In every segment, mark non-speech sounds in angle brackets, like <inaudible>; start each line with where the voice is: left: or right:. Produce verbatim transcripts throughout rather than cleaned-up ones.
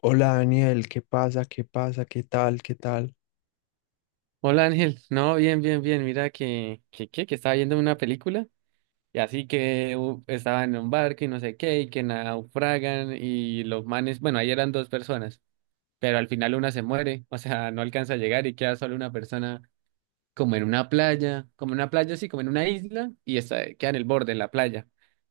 left: Hola Daniel, ¿qué pasa? ¿Qué pasa? ¿Qué tal? ¿Qué tal?
right: Hola Ángel, no, bien, bien, bien, mira que, que, que, que estaba viendo una película y así que uh, estaba en un barco y no sé qué, y que naufragan y los manes, bueno, ahí eran dos personas, pero al final una se muere, o sea, no alcanza a llegar y queda solo una persona como en una playa, como en una playa, sí, como en una isla, y está, queda en el borde de la playa.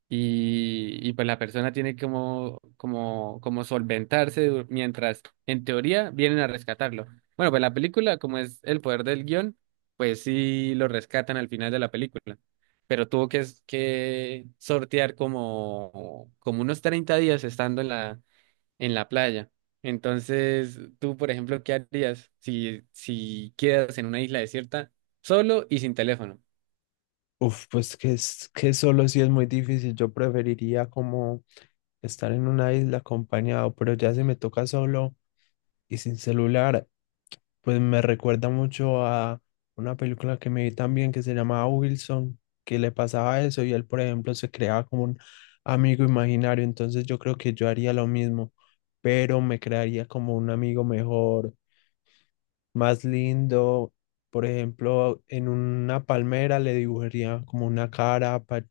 right: Y, y pues la persona tiene como, como, como solventarse du- mientras, en teoría, vienen a rescatarlo. Bueno, pues la película, como es el poder del guión, pues sí lo rescatan al final de la película. Pero tuvo que, que sortear como, como unos treinta días estando en la, en la playa. Entonces, tú, por ejemplo, ¿qué harías si, si quedas en una isla desierta solo y sin teléfono?
left: Uf, pues que es que solo sí es muy difícil. Yo preferiría como estar en una isla acompañado, pero ya si me toca solo y sin celular, pues me recuerda mucho a una película que me vi también que se llamaba Wilson, que le pasaba eso y él, por ejemplo, se creaba como un amigo imaginario. Entonces yo creo que yo haría lo mismo, pero me crearía como un amigo mejor más lindo. Por ejemplo, en una palmera le dibujaría como una cara pa-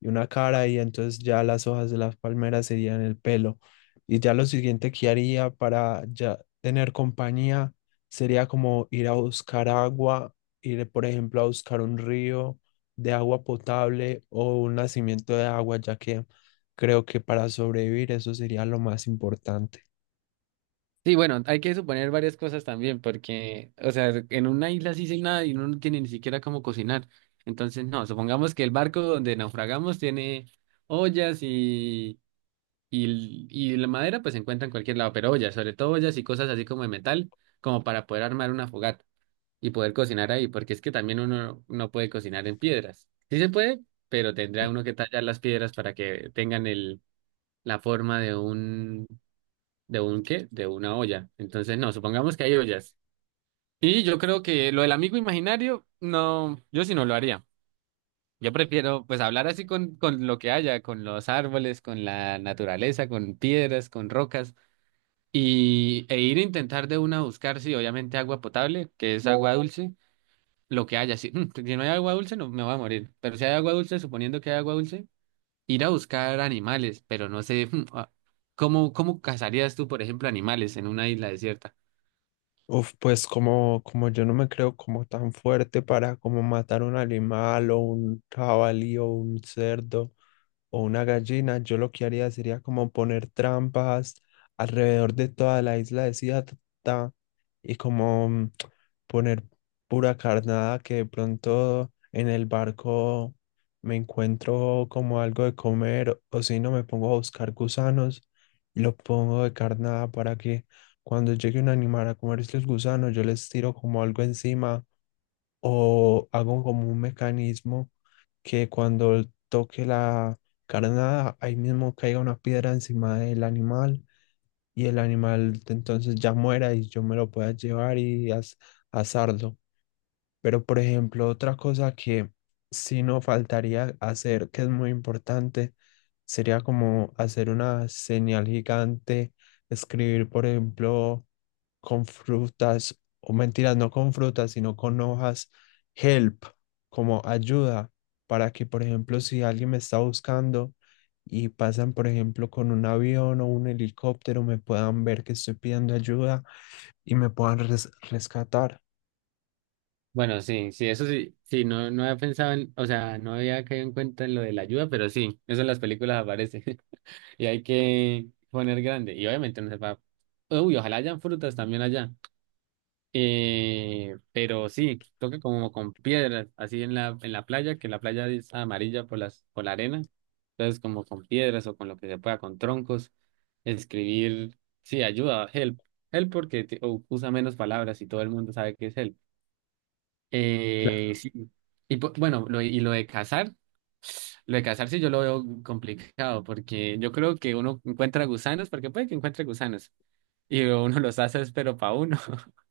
left: y una cara y entonces ya las hojas de las palmeras serían el pelo. Y ya lo siguiente que haría para ya tener compañía sería como ir a buscar agua, ir por ejemplo a buscar un río de agua potable o un nacimiento de agua, ya que creo que para sobrevivir eso sería lo más importante.
right: Sí, bueno, hay que suponer varias cosas también, porque, o sea, en una isla sí sin nada y uno no tiene ni siquiera cómo cocinar. Entonces, no, supongamos que el barco donde naufragamos tiene ollas y, y, y la madera, pues se encuentra en cualquier lado, pero ollas, sobre todo ollas y cosas así como de metal, como para poder armar una fogata, y poder cocinar ahí, porque es que también uno no puede cocinar en piedras. Sí se puede, pero tendrá uno que tallar las piedras para que tengan el, la forma de un, de un qué, de una olla. Entonces, no, supongamos que hay ollas. Y yo creo que lo del amigo imaginario, no, yo sí no lo haría. Yo prefiero pues hablar así con, con lo que haya, con los árboles, con la naturaleza, con piedras, con rocas, y, e ir a intentar de una buscar, sí, obviamente agua potable, que es agua dulce lo que haya. Si, mm, si no hay agua dulce, no me voy a morir. Pero si hay agua dulce, suponiendo que hay agua dulce, ir a buscar animales, pero no sé, mm, ah, ¿cómo, cómo cazarías tú, por ejemplo, animales en una isla desierta?
left: Uf, pues como, como yo no me creo como tan fuerte para como matar un animal o un jabalí o un cerdo o una gallina, yo lo que haría sería como poner trampas alrededor de toda la isla de Cía y como mm, poner pura carnada que de pronto en el barco me encuentro como algo de comer o si no me pongo a buscar gusanos y lo pongo de carnada para que cuando llegue un animal a comerse los gusanos yo les tiro como algo encima o hago como un mecanismo que cuando toque la carnada ahí mismo caiga una piedra encima del animal y el animal entonces ya muera y yo me lo pueda llevar y as- asarlo. Pero, por ejemplo, otra cosa que sí no faltaría hacer, que es muy importante, sería como hacer una señal gigante, escribir, por ejemplo, con frutas, o mentiras, no con frutas, sino con hojas, help, como ayuda, para que, por ejemplo, si alguien me está buscando y pasan, por ejemplo, con un avión o un helicóptero, me puedan ver que estoy pidiendo ayuda y me puedan res- rescatar.
right: Bueno, sí, sí, eso sí, sí, no, no había pensado en, o sea, no había caído en cuenta en lo de la ayuda, pero sí, eso en las películas aparece <laughs> y hay que poner grande y obviamente no se va, uy, ojalá hayan frutas también allá. Eh, pero sí, toca como con piedras, así en la, en la playa, que la playa es amarilla por las, por la arena. Entonces, como con piedras o con lo que se pueda, con troncos, escribir, sí, ayuda, help. Help porque te- o usa menos palabras y todo el mundo sabe que es help. Eh,
left: Claro.
right: sí. Y po- bueno, lo, y lo de cazar, lo de cazar sí yo lo veo complicado porque yo creo que uno encuentra gusanos, porque puede que encuentre gusanos y uno los hace, es pero para uno. <laughs>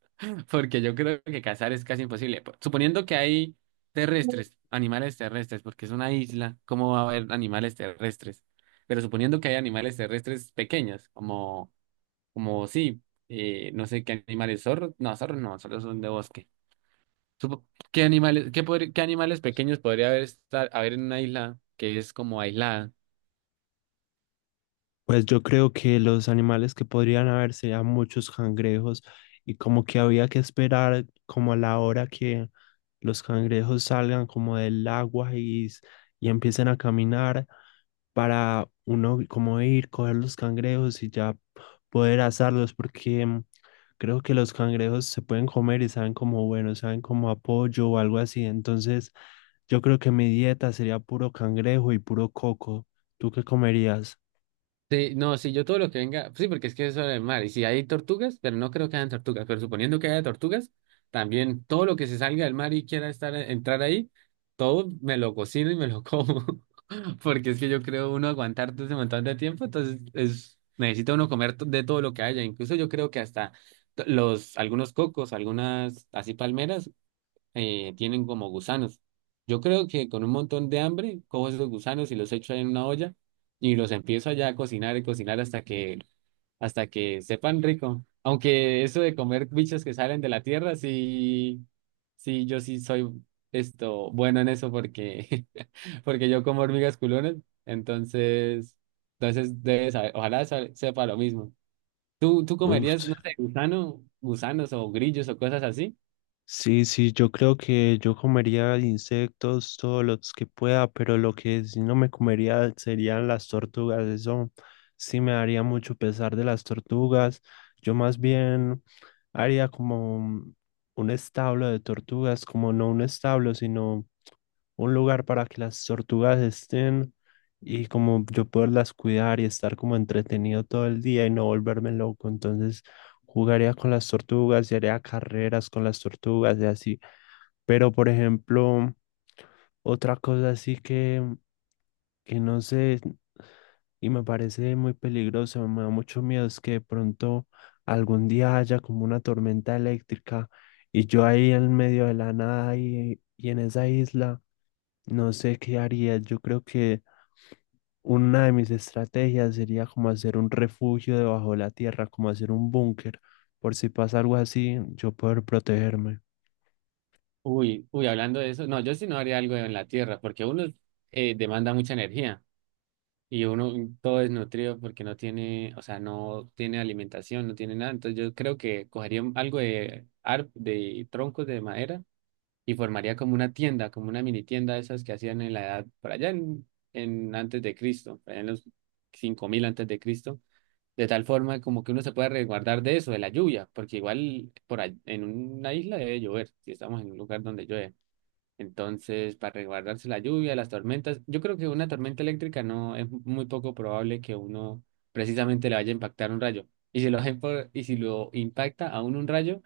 right: Porque yo creo que cazar es casi imposible. Po- Suponiendo que hay terrestres, animales terrestres, porque es una isla, ¿cómo va a haber animales terrestres? Pero suponiendo que hay animales terrestres pequeños, como, como sí, eh, no sé qué animales, zorros, no, zorros no, zorros son de bosque. Supo- ¿Qué animales, qué, podri- qué animales pequeños podría haber, estar, haber en una isla que es como aislada?
left: Pues yo creo que los animales que podrían haber serían muchos cangrejos y como que había que esperar como a la hora que los cangrejos salgan como del agua y, s- y empiecen a caminar para uno como ir, coger los cangrejos y ya poder asarlos, porque mm, creo que los cangrejos se pueden comer y saben como bueno, saben como apoyo o algo así. Entonces, yo creo que mi dieta sería puro cangrejo y puro coco. ¿Tú qué comerías?
right: Sí, no, sí, yo todo lo que venga, sí, porque es que eso es el mar, y si hay tortugas, pero no creo que hayan tortugas, pero suponiendo que haya tortugas, también todo lo que se salga del mar y quiera estar, eh, entrar ahí, todo me lo cocino y me lo como, <laughs> porque es que yo creo uno aguantar todo ese montón de tiempo, entonces es, necesita uno comer to- de todo lo que haya, incluso yo creo que hasta t- los, algunos cocos, algunas así palmeras, eh, tienen como gusanos. Yo creo que con un montón de hambre cojo esos gusanos y los echo en una olla y los empiezo allá a cocinar y cocinar hasta que hasta que sepan rico. Aunque eso de comer bichos que salen de la tierra, sí, sí, yo sí soy esto bueno en eso porque, <laughs> porque yo como hormigas culones, entonces, entonces debes saber, ojalá sa- sepa lo mismo. ¿Tú, tú comerías,
left: Uf,
right: no sé, gusano, gusanos o grillos o cosas así?
left: sí, sí, yo creo que yo comería insectos todos los que pueda, pero lo que sí no me comería serían las tortugas. Eso sí me daría mucho pesar de las tortugas. Yo más bien haría como un un establo de tortugas, como no un establo, sino un lugar para que las tortugas estén y como yo poderlas cuidar y estar como entretenido todo el día y no volverme loco. Entonces jugaría con las tortugas y haría carreras con las tortugas y así. Pero por ejemplo, otra cosa así que, que no sé y me parece muy peligroso, me da mucho miedo es que de pronto algún día haya como una tormenta eléctrica y yo ahí en medio de la nada y, y en esa isla. No sé qué haría. Yo creo que una de mis estrategias sería como hacer un refugio debajo de la tierra, como hacer un búnker, por si pasa algo así, yo poder protegerme.
right: Uy, uy, hablando de eso, no, yo sí no haría algo en la tierra, porque uno eh, demanda mucha energía y uno todo desnutrido porque no tiene, o sea, no tiene alimentación, no tiene nada. Entonces yo creo que cogería un- algo de, ar- de troncos de madera y formaría como una tienda, como una mini tienda de esas que hacían en la edad, por allá en, en antes de Cristo, por allá en los cinco mil antes de Cristo. De tal forma como que uno se pueda resguardar de eso, de la lluvia, porque igual por ahí- en una isla debe llover, si estamos en un lugar donde llueve. Entonces, para resguardarse la lluvia, las tormentas, yo creo que una tormenta eléctrica no es muy poco probable que uno precisamente le vaya a impactar un rayo. Y si lo, hacen por y si lo impacta a uno un rayo,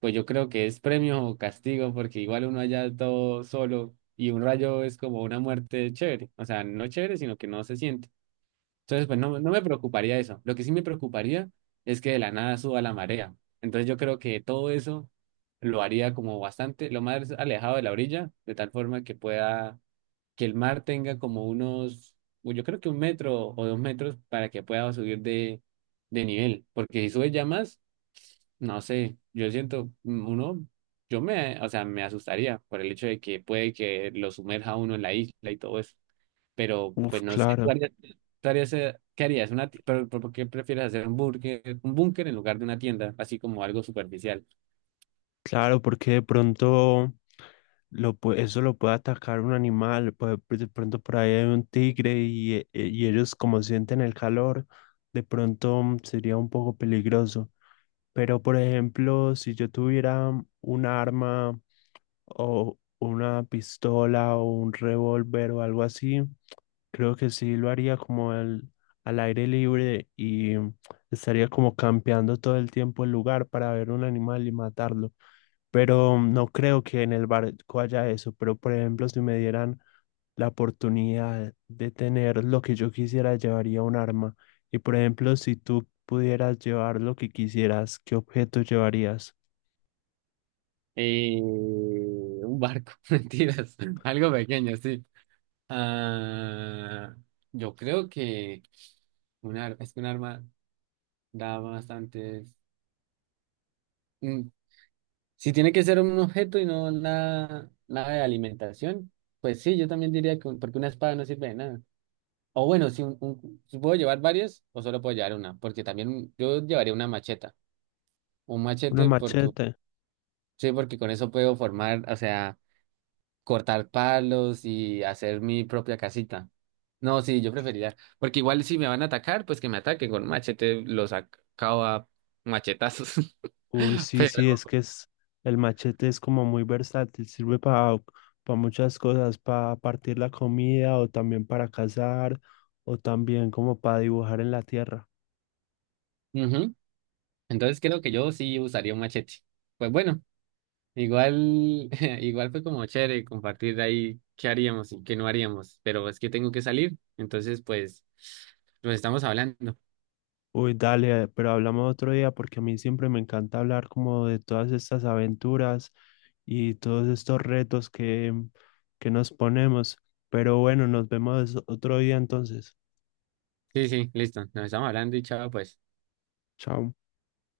right: pues yo creo que es premio o castigo, porque igual uno allá todo solo y un rayo es como una muerte chévere. O sea, no chévere, sino que no se siente. Entonces, pues no, no me preocuparía eso. Lo que sí me preocuparía es que de la nada suba la marea. Entonces yo creo que todo eso lo haría como bastante, lo más alejado de la orilla, de tal forma que pueda, que el mar tenga como unos, uy, yo creo que un metro o dos metros para que pueda subir de, de nivel. Porque si sube ya más, no sé, yo siento, mm, uno, yo me, o sea, me asustaría por el hecho de que puede que lo sumerja uno en la isla y todo eso, pero
left: Uf,
right: pues no sé, ¿tú
left: claro,
right: harías, tú harías, eh, qué harías? Una, ti- pero, ¿pero por qué prefieres hacer un búnker, un búnker en lugar de una tienda? Así como algo superficial.
left: claro, porque de pronto lo, pue- eso lo puede atacar un animal, puede- pues, de pronto por ahí hay un tigre y, e- e- y ellos como sienten el calor, de pronto mm, sería un poco peligroso. Pero por ejemplo, si yo tuviera un arma o una pistola o un revólver o algo así, creo que sí lo haría como al, al aire libre y estaría como campeando todo el tiempo el lugar para ver un animal y matarlo. Pero no creo que en el barco haya eso. Pero por ejemplo, si me dieran la oportunidad de tener lo que yo quisiera, llevaría un arma. Y por ejemplo, si tú pudieras llevar lo que quisieras, ¿qué objeto llevarías?
right: Eh, un barco, <laughs> mentiras, algo pequeño, sí. Ah, yo creo que un ar- es que un arma da bastantes... mm, Si tiene que ser un objeto y no nada, nada de alimentación, pues sí, yo también diría que un- porque una espada no sirve de nada. O bueno, si, un- un- si puedo llevar varias o solo puedo llevar una, porque también yo llevaría una macheta. Un
left: Una
right: machete porque,
left: machete.
right: sí, porque con eso puedo formar, o sea, cortar palos y hacer mi propia casita. No, sí, yo preferiría, porque igual si me van a atacar, pues que me ataquen con un machete, los acabo a machetazos.
left: Uy,
right: <laughs>
left: sí, sí,
right: Pero,
left: es que es, el machete es como muy versátil, sirve para muchas cosas, para partir la comida o también para cazar o también como para dibujar en la tierra.
right: ujú, entonces creo que yo sí usaría un machete. Pues bueno. Igual, <laughs> igual fue como chévere compartir ahí qué haríamos y qué no haríamos, pero es que tengo que salir, entonces pues nos estamos hablando.
left: Uy, dale, pero hablamos otro día porque a mí siempre me encanta hablar como de todas estas aventuras y todos estos retos que, que nos ponemos. Pero bueno, nos vemos otro día entonces.
right: Sí, sí, listo, nos estamos hablando y chao, pues.
left: Chao.